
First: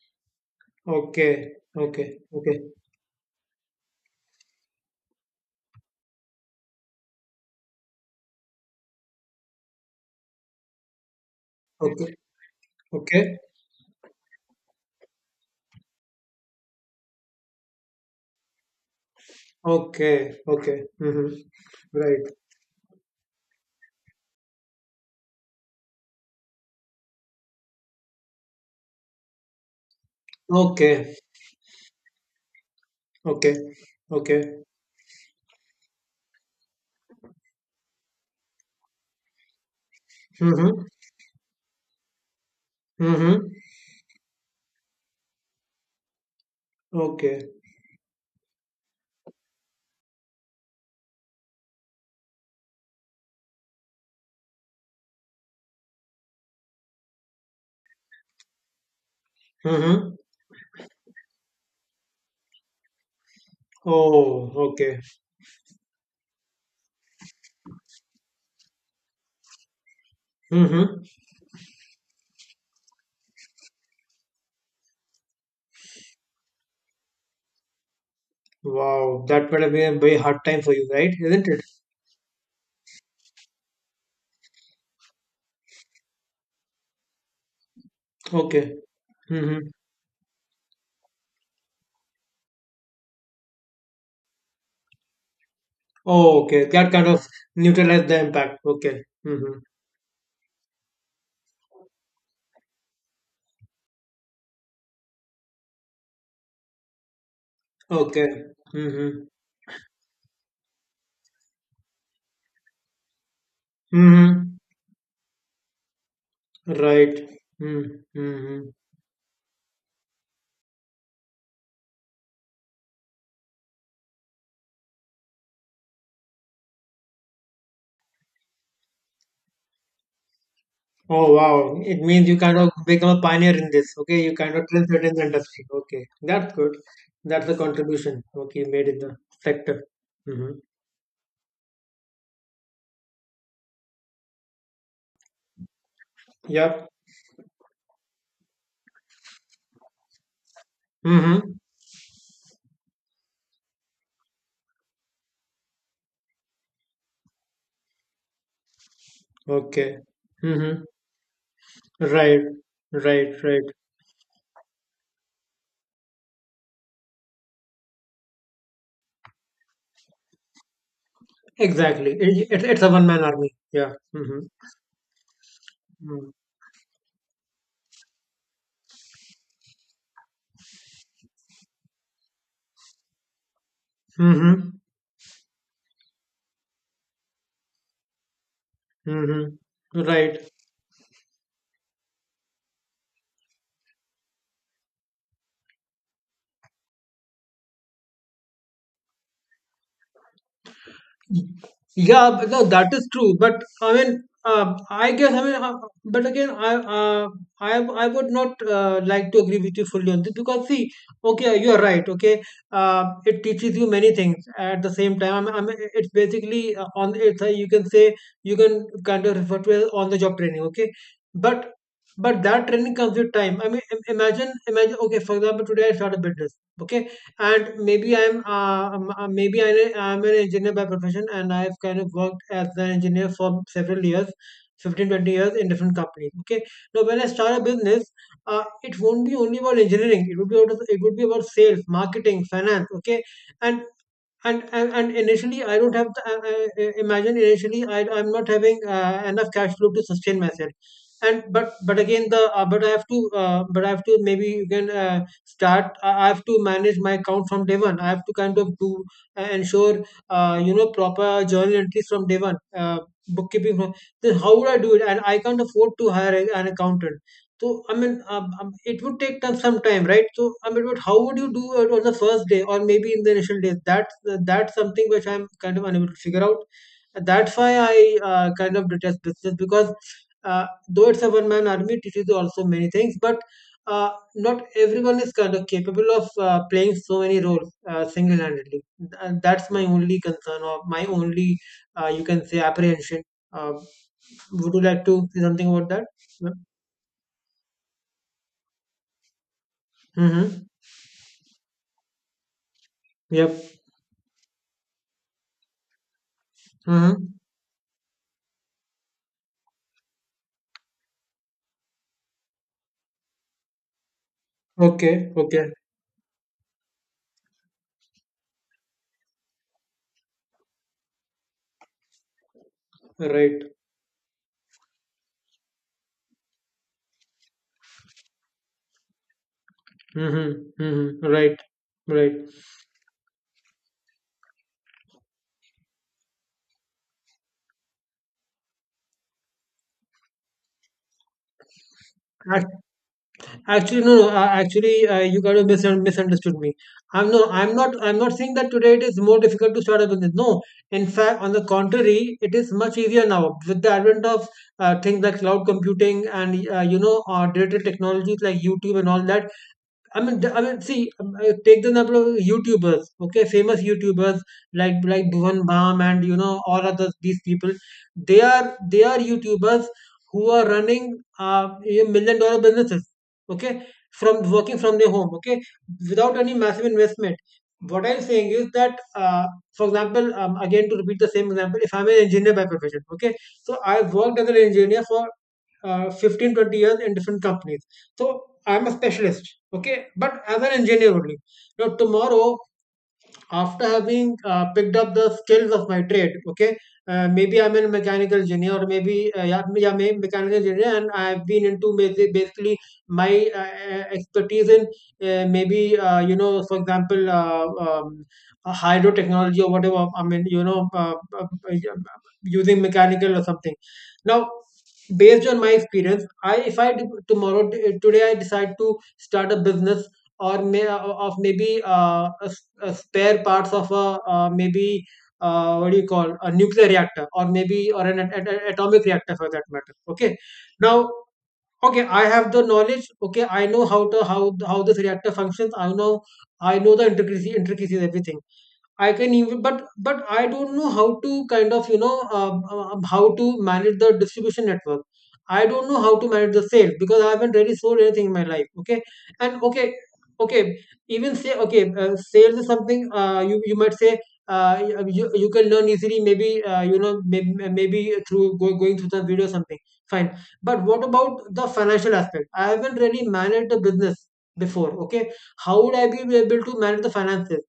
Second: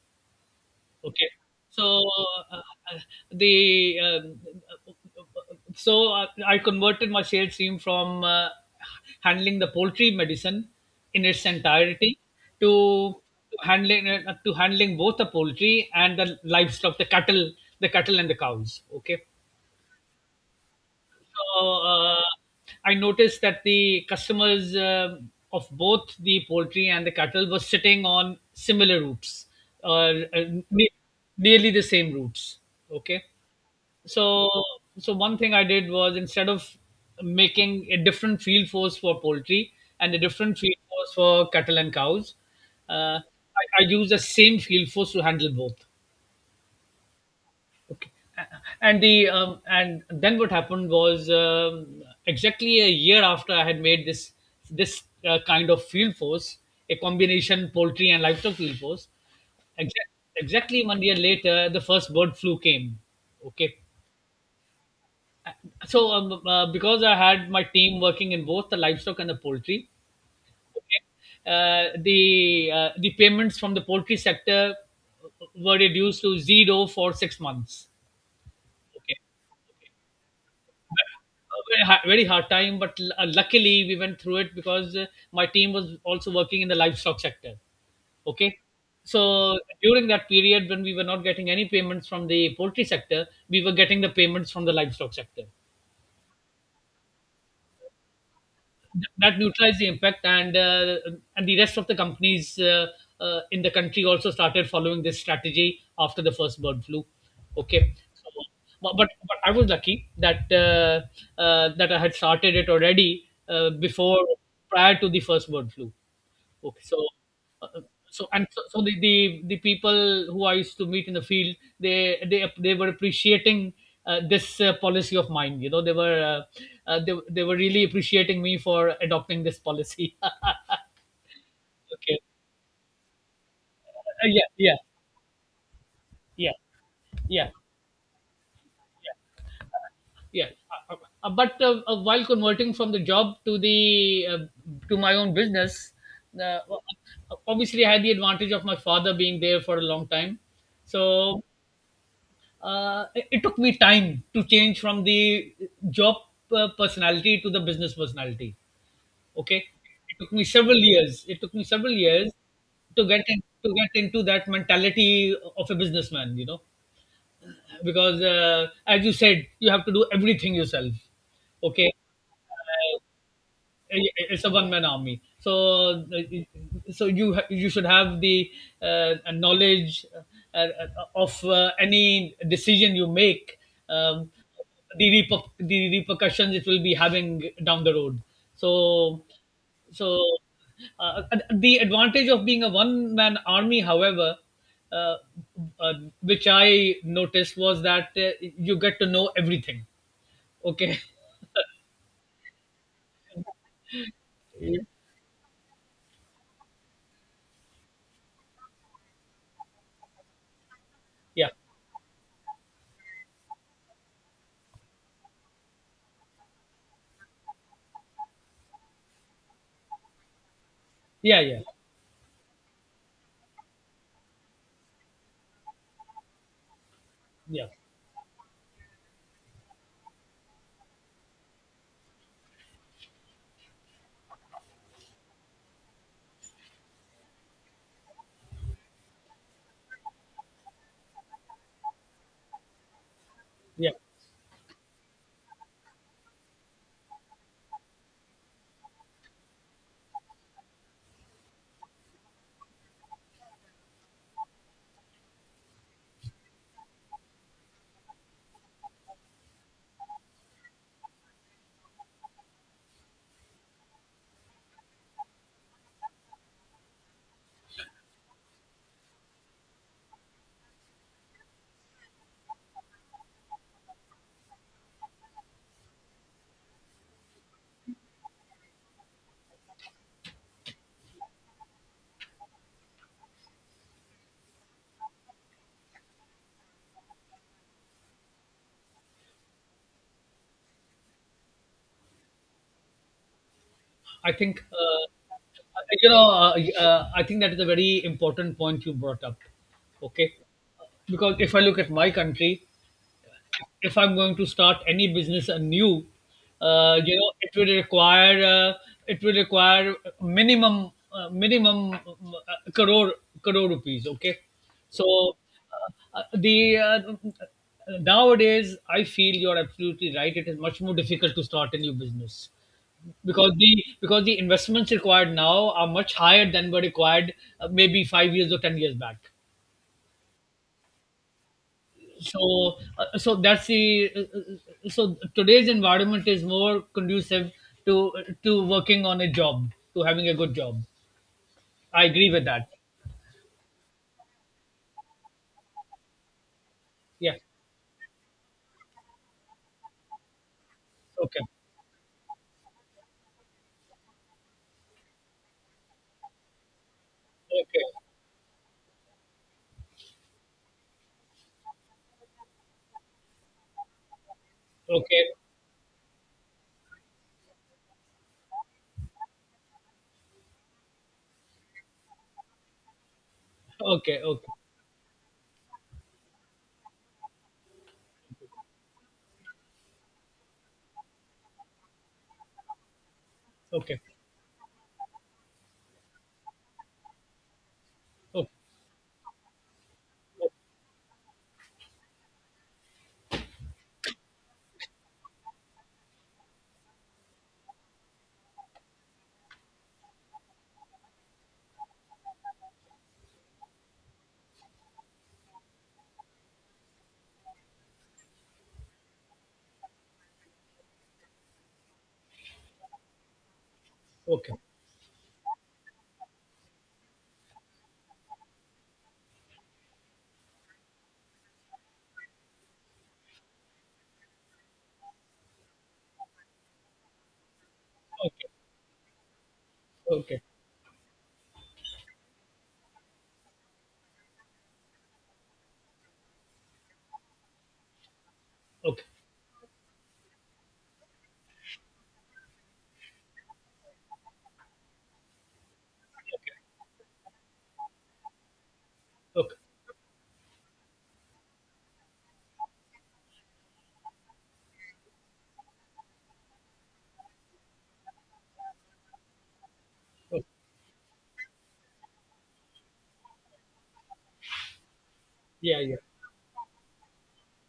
Speaker 2: Okay.
Speaker 1: Okay.
Speaker 2: So,
Speaker 1: Okay.
Speaker 2: uh,
Speaker 1: Okay.
Speaker 2: uh, the so I converted my sales team from handling the poultry medicine in its
Speaker 1: Okay.
Speaker 2: entirety to
Speaker 1: Okay.
Speaker 2: handling both the poultry and the livestock, the cattle and the cows. Okay.
Speaker 1: Okay. Okay. Mm-hmm.
Speaker 2: So,
Speaker 1: Right.
Speaker 2: I noticed that the customers of both the poultry and the cattle were sitting on similar routes, uh, uh, ne-
Speaker 1: Okay.
Speaker 2: nearly the same routes. Okay,
Speaker 1: Okay.
Speaker 2: so
Speaker 1: Okay.
Speaker 2: so one thing I did was, instead of making a different field force for poultry and a different field
Speaker 1: Mm-hmm.
Speaker 2: force for cattle and cows, uh,
Speaker 1: Mm-hmm.
Speaker 2: I used the same field force to handle both.
Speaker 1: Okay.
Speaker 2: Okay. A- and the and then what happened was, exactly a year after I had made this kind of field force, a combination poultry and livestock field force. Exact,
Speaker 1: Mm-hmm.
Speaker 2: exactly 1 year later, the first bird flu came. Okay.
Speaker 1: Oh, okay.
Speaker 2: So because I had my team working in both the livestock and the poultry, okay,
Speaker 1: Mm-hmm.
Speaker 2: the payments from the poultry sector uh, were reduced to zero for 6 months. Okay.
Speaker 1: Wow. That would have been a very hard time for you, right? Isn't it?
Speaker 2: Very hard, very hard time, but luckily we went through it because my team was also working in the livestock sector. Okay.
Speaker 1: Okay.
Speaker 2: So
Speaker 1: Mm-hmm.
Speaker 2: during that period when we were not getting any payments from the poultry sector, we were getting the payments from the livestock sector.
Speaker 1: Oh, okay. That kind of neutralized the impact. Okay.
Speaker 2: That
Speaker 1: Mm-hmm.
Speaker 2: neutralized the impact, and and the rest of the companies in the country also started following this strategy after the first bird flu. Okay,
Speaker 1: Okay.
Speaker 2: so
Speaker 1: Mm-hmm.
Speaker 2: but I was lucky that that I had started it already before,
Speaker 1: Mm-hmm.
Speaker 2: prior to the first bird flu. Okay, so
Speaker 1: Right.
Speaker 2: uh,
Speaker 1: Mm-hmm.
Speaker 2: so and
Speaker 1: Mm-hmm.
Speaker 2: the people who I used to meet in the field, they were appreciating this policy of mine. You know, they were really appreciating me for adopting this policy.
Speaker 1: Oh, wow. It
Speaker 2: Okay.
Speaker 1: means you kind of become a pioneer in this. Okay, you
Speaker 2: Yeah,
Speaker 1: kind of
Speaker 2: yeah,
Speaker 1: trailset in the industry. Okay.
Speaker 2: yeah,
Speaker 1: That's good. That's
Speaker 2: yeah.
Speaker 1: the contribution. Okay, you made in the sector.
Speaker 2: Yeah.
Speaker 1: Mm-hmm.
Speaker 2: Uh, uh, but while converting from the job to the to my own business, uh,
Speaker 1: Yep.
Speaker 2: obviously I had the advantage of my father being there for a long time. So
Speaker 1: Mm-hmm.
Speaker 2: it it took me time to change from the job personality to the business personality. Okay,
Speaker 1: Okay.
Speaker 2: it took me several
Speaker 1: Mm-hmm.
Speaker 2: years. It took me several years
Speaker 1: Right.
Speaker 2: to
Speaker 1: Right. Right.
Speaker 2: to get into that mentality of a businessman. You know, because as you said, you have to do everything yourself. Okay.
Speaker 1: Exactly. It's a
Speaker 2: Uh,
Speaker 1: one man army. Yeah.
Speaker 2: Yeah, it's
Speaker 1: Mm-hmm.
Speaker 2: a one man army. So uh,
Speaker 1: Mm-hmm.
Speaker 2: so you should have the knowledge, uh, uh, of any decision you make, um,
Speaker 1: Mm-hmm.
Speaker 2: the the repercussions it will be having down the road. So
Speaker 1: Mm-hmm.
Speaker 2: so
Speaker 1: Right.
Speaker 2: uh, the advantage of being a one man army, however, uh, uh, which I noticed, was that you get to know everything. Okay.
Speaker 1: Yeah, but no, that is true. But I mean,
Speaker 2: Yeah,
Speaker 1: I guess I mean, but again, I I would not like to agree with you fully on this because see,
Speaker 2: yeah,
Speaker 1: okay, you are right. Okay, it teaches you many things at the same time. I mean, it's basically on it's you can say you can kind of refer to it as on the job training. Okay,
Speaker 2: yeah,
Speaker 1: but that training comes with time. I mean, imagine. Okay, for example, today I start a business. Okay,
Speaker 2: yeah,
Speaker 1: and maybe I am an engineer by profession, and I've kind of worked as an engineer for several years, 15-20 years in different companies. Okay, now when I start a business, it won't be only about engineering. It would be about, sales, marketing, finance. Okay, and
Speaker 2: yeah.
Speaker 1: and initially I don't have the, imagine initially I'm not having enough cash flow to sustain myself. And but again the but I have to maybe you can start I have to manage my account from day one. I have to kind of do ensure you know proper journal entries from day one, bookkeeping from, then how would I do it? And I can't afford to hire an accountant. So I mean, it would take time, some time, right? So I mean, but how would you do it on the first day or maybe in the initial days? That's something which I'm kind of unable to figure out. And that's why I kind of detest business because though it's a one-man army, it teaches you also many things, but not everyone is kind of capable of playing so many roles single-handedly. And that's my only concern or my only, you can say, apprehension. Uh,
Speaker 2: I think,
Speaker 1: would you like
Speaker 2: uh,
Speaker 1: to say something about that?
Speaker 2: you know,
Speaker 1: Uh,
Speaker 2: I think that is a very important point you brought up. Okay.
Speaker 1: Mm-hmm.
Speaker 2: Because if I look at my country,
Speaker 1: Yep.
Speaker 2: if I'm going to start any business anew,
Speaker 1: Hmm.
Speaker 2: you know, it will require minimum, minimum crore rupees. Okay,
Speaker 1: Okay,
Speaker 2: so
Speaker 1: okay,
Speaker 2: the nowadays I feel you're absolutely right. It is much more difficult to start a new business because
Speaker 1: right.
Speaker 2: the investments required now are much higher than were required maybe 5 years or 10 years back.
Speaker 1: Mm-hmm, mm-hmm, right, right.
Speaker 2: So so that's the so today's environment is more conducive to to working on a job, to having a good job. I agree with
Speaker 1: Ac-
Speaker 2: that.
Speaker 1: Actually, no, no. Actually, you kind of misunderstood me. I'm
Speaker 2: Yeah.
Speaker 1: No, I'm not. I'm not saying that today it is more difficult to start a business. No, in fact,
Speaker 2: Okay,
Speaker 1: on the contrary, it is much easier now with the advent of things like cloud computing and digital
Speaker 2: okay,
Speaker 1: technologies like YouTube and all that. I mean, see, take the number of YouTubers, okay, famous YouTubers like
Speaker 2: okay,
Speaker 1: like Bhuvan Bam, and all other these people. They are YouTubers who are running uh a $1 million businesses, okay,
Speaker 2: okay,
Speaker 1: from
Speaker 2: okay,
Speaker 1: working from their home, okay, without any massive investment. What I'm saying is that, for example, again to repeat the same example, if I'm an engineer by profession, okay, so
Speaker 2: okay,
Speaker 1: I've worked as an engineer for 15-20 years in different companies, so
Speaker 2: okay,
Speaker 1: I'm a specialist, okay, but as an engineer only. Now tomorrow, after having picked up the skills of my trade, okay, maybe I'm a mechanical engineer, or maybe, yeah, yeah, maybe mechanical engineer, and I've been into basically my expertise in, maybe, for example, hydro technology or whatever. I mean, uh, uh, using mechanical or something. Now,
Speaker 2: okay,
Speaker 1: based on my experience, I if I d- tomorrow t- today I decide to start a business, or maybe a, s- a spare parts of a, maybe what do you call, a nuclear reactor, or maybe or an,
Speaker 2: okay,
Speaker 1: at- atomic reactor for that matter, okay?
Speaker 2: okay, okay,
Speaker 1: Now, okay, I have the knowledge. Okay, I know how to how how this reactor functions. I know the intricacy intricacies, everything.
Speaker 2: okay,
Speaker 1: I can even, but I don't know how to kind of how to manage the distribution network. I don't know how to manage the sales because I haven't really sold anything in my life. Okay, and okay, okay, even say okay, sales is something, you might say, you can learn easily. Maybe you know maybe, maybe through going through the video or something. Fine,
Speaker 2: okay.
Speaker 1: but what about the financial aspect? I haven't really managed the business before. Okay,
Speaker 2: Yeah,
Speaker 1: how would
Speaker 2: yeah,
Speaker 1: I be able to manage the finances?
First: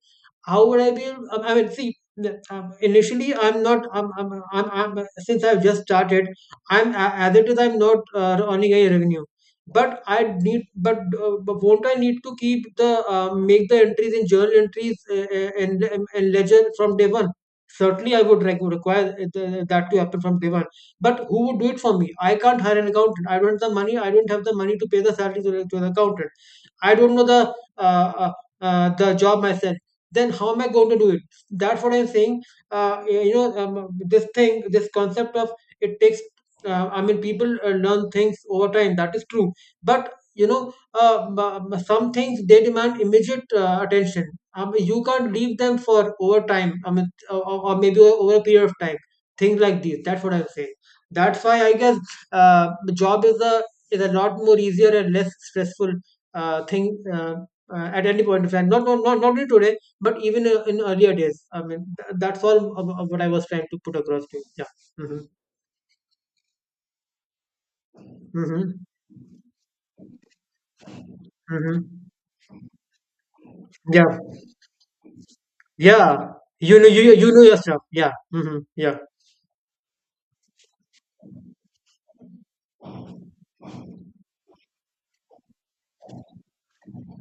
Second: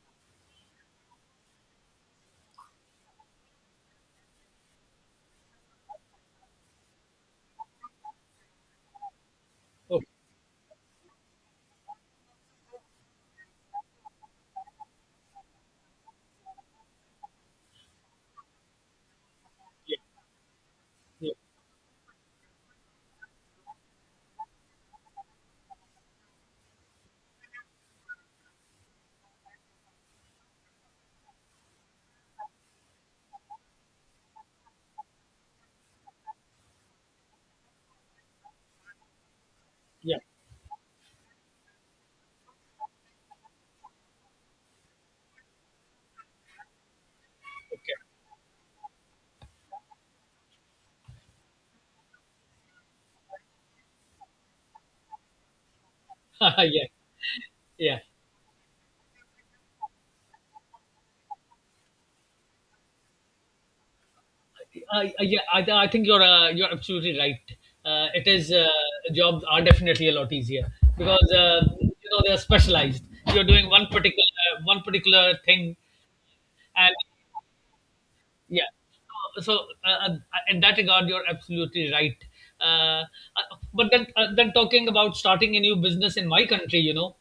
Speaker 1: How would I be? Able, I mean, see, initially I'm not. I'm since I've just started, I'm as it is. I'm not earning any revenue, but
Speaker 2: okay.
Speaker 1: won't I need to keep the make the entries, in journal entries, and ledger from day one? Certainly, I would require that to
Speaker 2: Yeah,
Speaker 1: happen from day one. But
Speaker 2: yeah,
Speaker 1: who would do it for me? I can't hire an accountant. I don't have the money. I don't have the money to pay the salary to the accountant. I don't know the job myself. Then how am I going to do it? That's what I'm saying. This thing, this concept of, it takes. I mean, people learn things over time. That is true, but
Speaker 2: yeah.
Speaker 1: some things they demand immediate attention. I mean, you can't leave them for over time. I mean, or maybe
Speaker 2: Okay.
Speaker 1: over a period of time. Things like these. That's what I'm saying. That's why I guess the job is a lot more easier and less stressful thing,
Speaker 2: Yeah, yeah.
Speaker 1: at any point of time. Not only today, but even in earlier days. I mean, that's all of what I was trying to put across to you. Yeah. Mm-hmm.
Speaker 2: Yeah, I think you're absolutely right. It is
Speaker 1: Mm-hmm.
Speaker 2: jobs are definitely a lot easier because you
Speaker 1: Hmm.
Speaker 2: know they're specialized. You're doing
Speaker 1: Yeah.
Speaker 2: one particular thing,
Speaker 1: Yeah. You know,
Speaker 2: and
Speaker 1: you, you know your stuff. Yeah. Mm-hmm.
Speaker 2: yeah.
Speaker 1: Yeah.
Speaker 2: So, so uh, uh, uh, in that regard, you're absolutely right. Uh, uh, but then, then, talking about starting a new business in my country, you know,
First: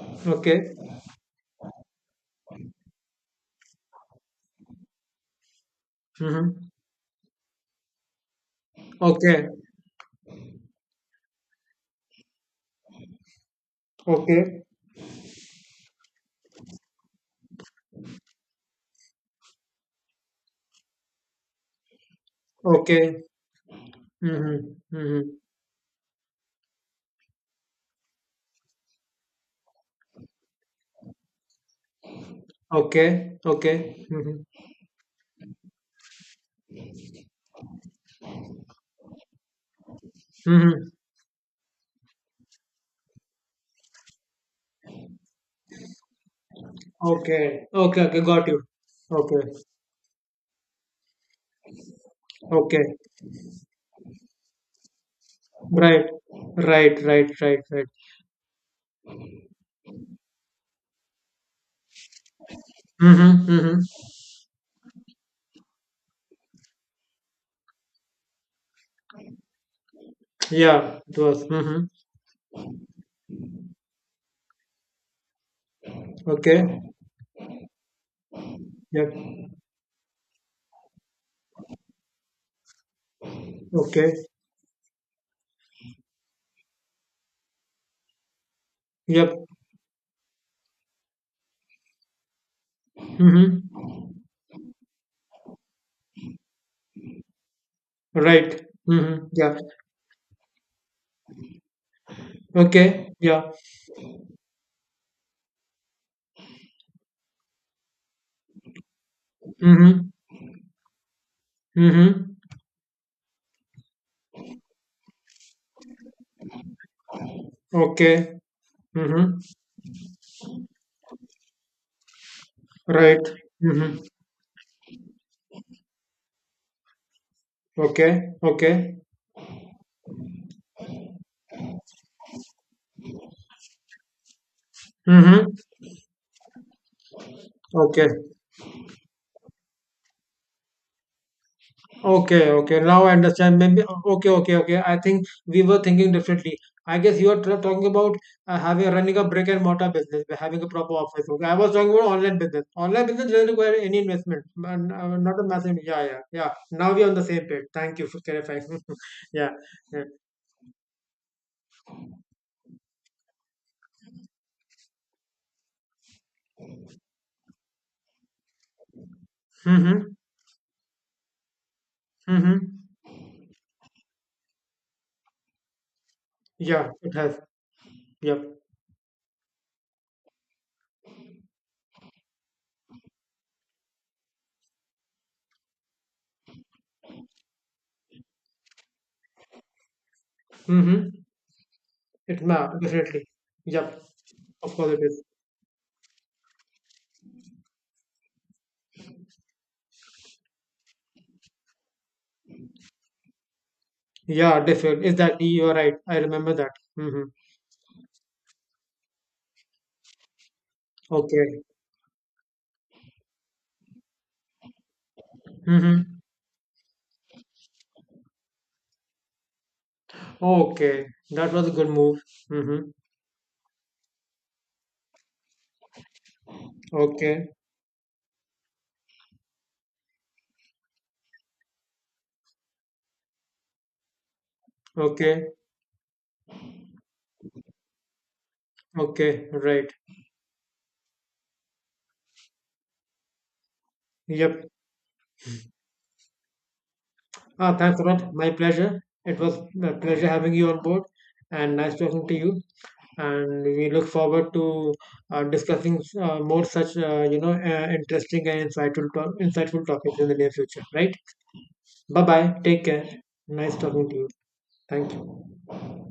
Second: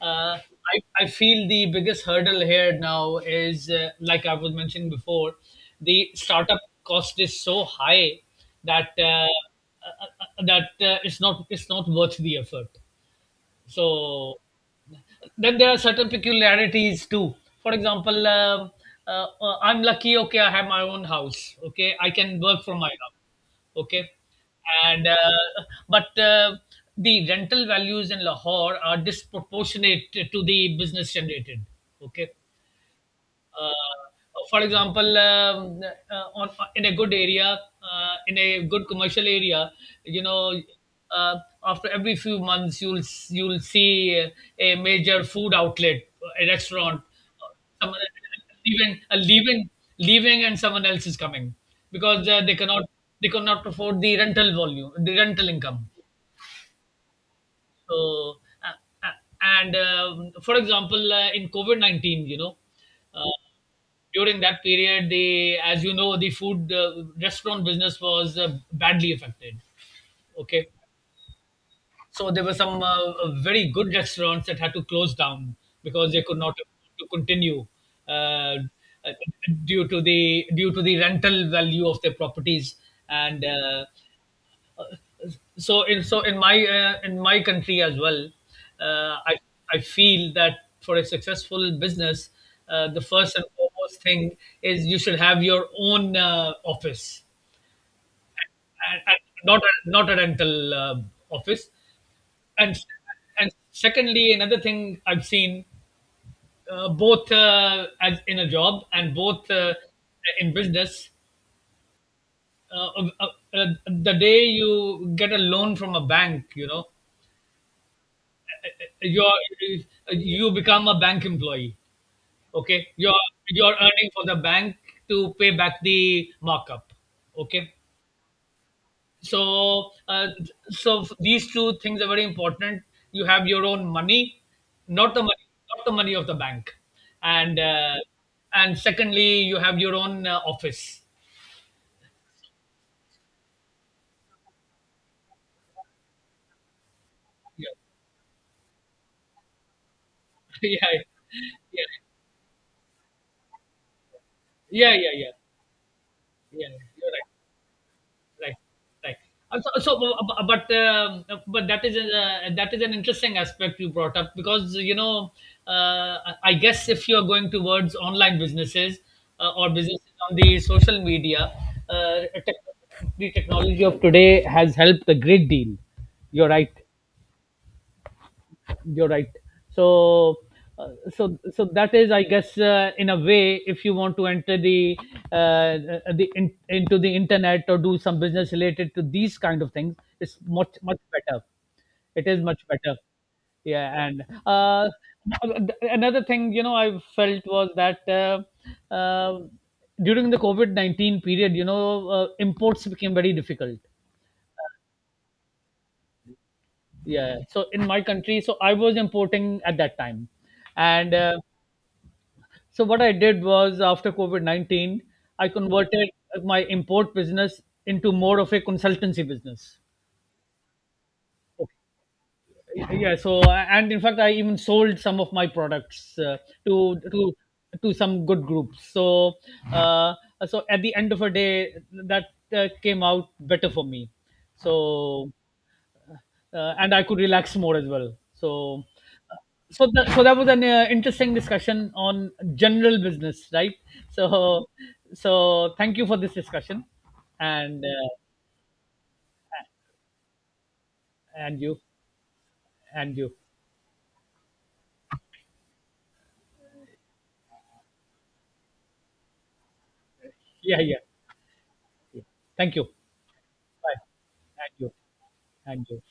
Speaker 1: Okay.
Speaker 2: I feel the biggest hurdle here now is, like I was mentioning before, the startup
Speaker 1: Mm-hmm.
Speaker 2: cost is so high that
Speaker 1: Okay.
Speaker 2: it's not, it's not worth the effort. So
Speaker 1: Okay.
Speaker 2: then there are certain peculiarities too. For example, I'm lucky. Okay, I have my own house. Okay, I can work from my house.
Speaker 1: Okay.
Speaker 2: Okay,
Speaker 1: Mm-hmm.
Speaker 2: and
Speaker 1: Mm-hmm.
Speaker 2: but the rental values in Lahore are disproportionate to the business generated. Okay,
Speaker 1: Okay.
Speaker 2: uh,
Speaker 1: Okay.
Speaker 2: for
Speaker 1: Mm-hmm.
Speaker 2: example, uh, on, in a good area, in a good commercial area, you know,
Speaker 1: Mm-hmm.
Speaker 2: uh, after every few months, you'll you'll see a major food outlet, a restaurant,
Speaker 1: Okay. Okay.
Speaker 2: someone
Speaker 1: Okay. Got you.
Speaker 2: leaving,
Speaker 1: Okay.
Speaker 2: and someone else is coming because they cannot,
Speaker 1: Okay.
Speaker 2: they cannot afford the rental volume, the rental income.
Speaker 1: Right. Right. Right. Right. Right.
Speaker 2: So, and for example, in COVID 19, you know. uh,
Speaker 1: Mhm, mhm.
Speaker 2: During that period, the as you know, the food restaurant business was badly affected. Okay,
Speaker 1: Yeah, it was. Mhm.
Speaker 2: so there were some very good restaurants that had to close down because they could not
Speaker 1: Okay.
Speaker 2: afford to continue, uh, uh,
Speaker 1: Yep.
Speaker 2: due to the rental value of their properties. And
Speaker 1: Okay.
Speaker 2: so in so in my country as well, uh, i
Speaker 1: Yep.
Speaker 2: I feel that for a successful business, the first and
Speaker 1: Mhm.
Speaker 2: foremost thing is you should have your own office,
Speaker 1: Right.
Speaker 2: and
Speaker 1: Mhm. Yeah.
Speaker 2: not a, not a rental office. and
Speaker 1: Okay. Yeah.
Speaker 2: and secondly, another thing I've seen, both as in a job, and both
Speaker 1: Mhm.
Speaker 2: in business,
Speaker 1: Mhm.
Speaker 2: uh, uh, the day you get a loan from a bank, you know,
Speaker 1: Okay.
Speaker 2: you're
Speaker 1: Mhm.
Speaker 2: you become a bank employee. Okay,
Speaker 1: Right.
Speaker 2: you're
Speaker 1: Mhm.
Speaker 2: earning for the bank to pay back the markup. Okay,
Speaker 1: Okay. Okay.
Speaker 2: so so these two things are very important. You have your own money, not the money,
Speaker 1: Mhm.
Speaker 2: not the money of the bank, and uh,
Speaker 1: Okay.
Speaker 2: and secondly, you have your own office.
Speaker 1: Okay, okay. Now I understand. Maybe okay, okay, okay. I think we were thinking differently. I guess you are tra-
Speaker 2: Yeah.
Speaker 1: talking about having running a brick and mortar business, by having a proper
Speaker 2: Yeah,
Speaker 1: office. Okay, I was
Speaker 2: yeah,
Speaker 1: talking about online business. Online business doesn't require any investment, and
Speaker 2: yeah, yeah, yeah, yeah,
Speaker 1: not a massive. Yeah, yeah, yeah.
Speaker 2: yeah.
Speaker 1: Now we are
Speaker 2: You're
Speaker 1: on the
Speaker 2: right.
Speaker 1: same page. Thank you for
Speaker 2: Right,
Speaker 1: clarifying.
Speaker 2: right.
Speaker 1: Yeah,
Speaker 2: Uh, So, so
Speaker 1: yeah.
Speaker 2: bu- but that is an interesting aspect you brought up because you know uh, I guess if you are going towards online businesses or businesses
Speaker 1: Mm-hmm.
Speaker 2: on the social media, uh,
Speaker 1: Mm-hmm.
Speaker 2: tech- the technology of today has helped a great deal. You're right.
Speaker 1: Yeah, it has. Yep.
Speaker 2: You're right. So uh, so so that is, I guess, in a way, if you want to enter the uh, into the internet, or do some business related to these kind of things, it's much, much
Speaker 1: Mm-hmm.
Speaker 2: better. It
Speaker 1: It
Speaker 2: is much
Speaker 1: ma
Speaker 2: better.
Speaker 1: Definitely. Yep.
Speaker 2: Yeah. And
Speaker 1: Of course it is.
Speaker 2: another thing, you know, I felt was that, uh, during the covid-19 period, you know, imports became very difficult.
Speaker 1: Yeah, definitely. Is that you are right? I remember that. Mm-hmm.
Speaker 2: Yeah, so in my country, so I was importing at that time. And
Speaker 1: Okay.
Speaker 2: so what I did was, after COVID 19, I converted
Speaker 1: Mm-hmm.
Speaker 2: my import business into more of a consultancy business.
Speaker 1: Okay, that was a good move. Mm-hmm.
Speaker 2: Okay. Yeah. So, and in fact, I even sold some of my products to to
Speaker 1: Okay,
Speaker 2: to some good groups. So uh, so at the end of a day, that came out better for me. So
Speaker 1: okay,
Speaker 2: and I could relax more as well. So, uh,
Speaker 1: okay,
Speaker 2: so
Speaker 1: right.
Speaker 2: that was an interesting discussion on general business, right? So,
Speaker 1: Yep.
Speaker 2: so thank you for this discussion,
Speaker 1: Ah,
Speaker 2: and
Speaker 1: thanks,
Speaker 2: uh,
Speaker 1: Amit. My pleasure. It was a pleasure having you on board,
Speaker 2: and
Speaker 1: and
Speaker 2: you,
Speaker 1: nice talking to you.
Speaker 2: and you,
Speaker 1: And we look forward to discussing more such, interesting and insightful, insightful topics in the near
Speaker 2: yeah,
Speaker 1: future,
Speaker 2: yeah,
Speaker 1: right? Bye
Speaker 2: yeah.
Speaker 1: bye.
Speaker 2: Thank
Speaker 1: Take
Speaker 2: you.
Speaker 1: care. Nice
Speaker 2: Bye.
Speaker 1: talking to you.
Speaker 2: And you,
Speaker 1: Thank you.
Speaker 2: and you.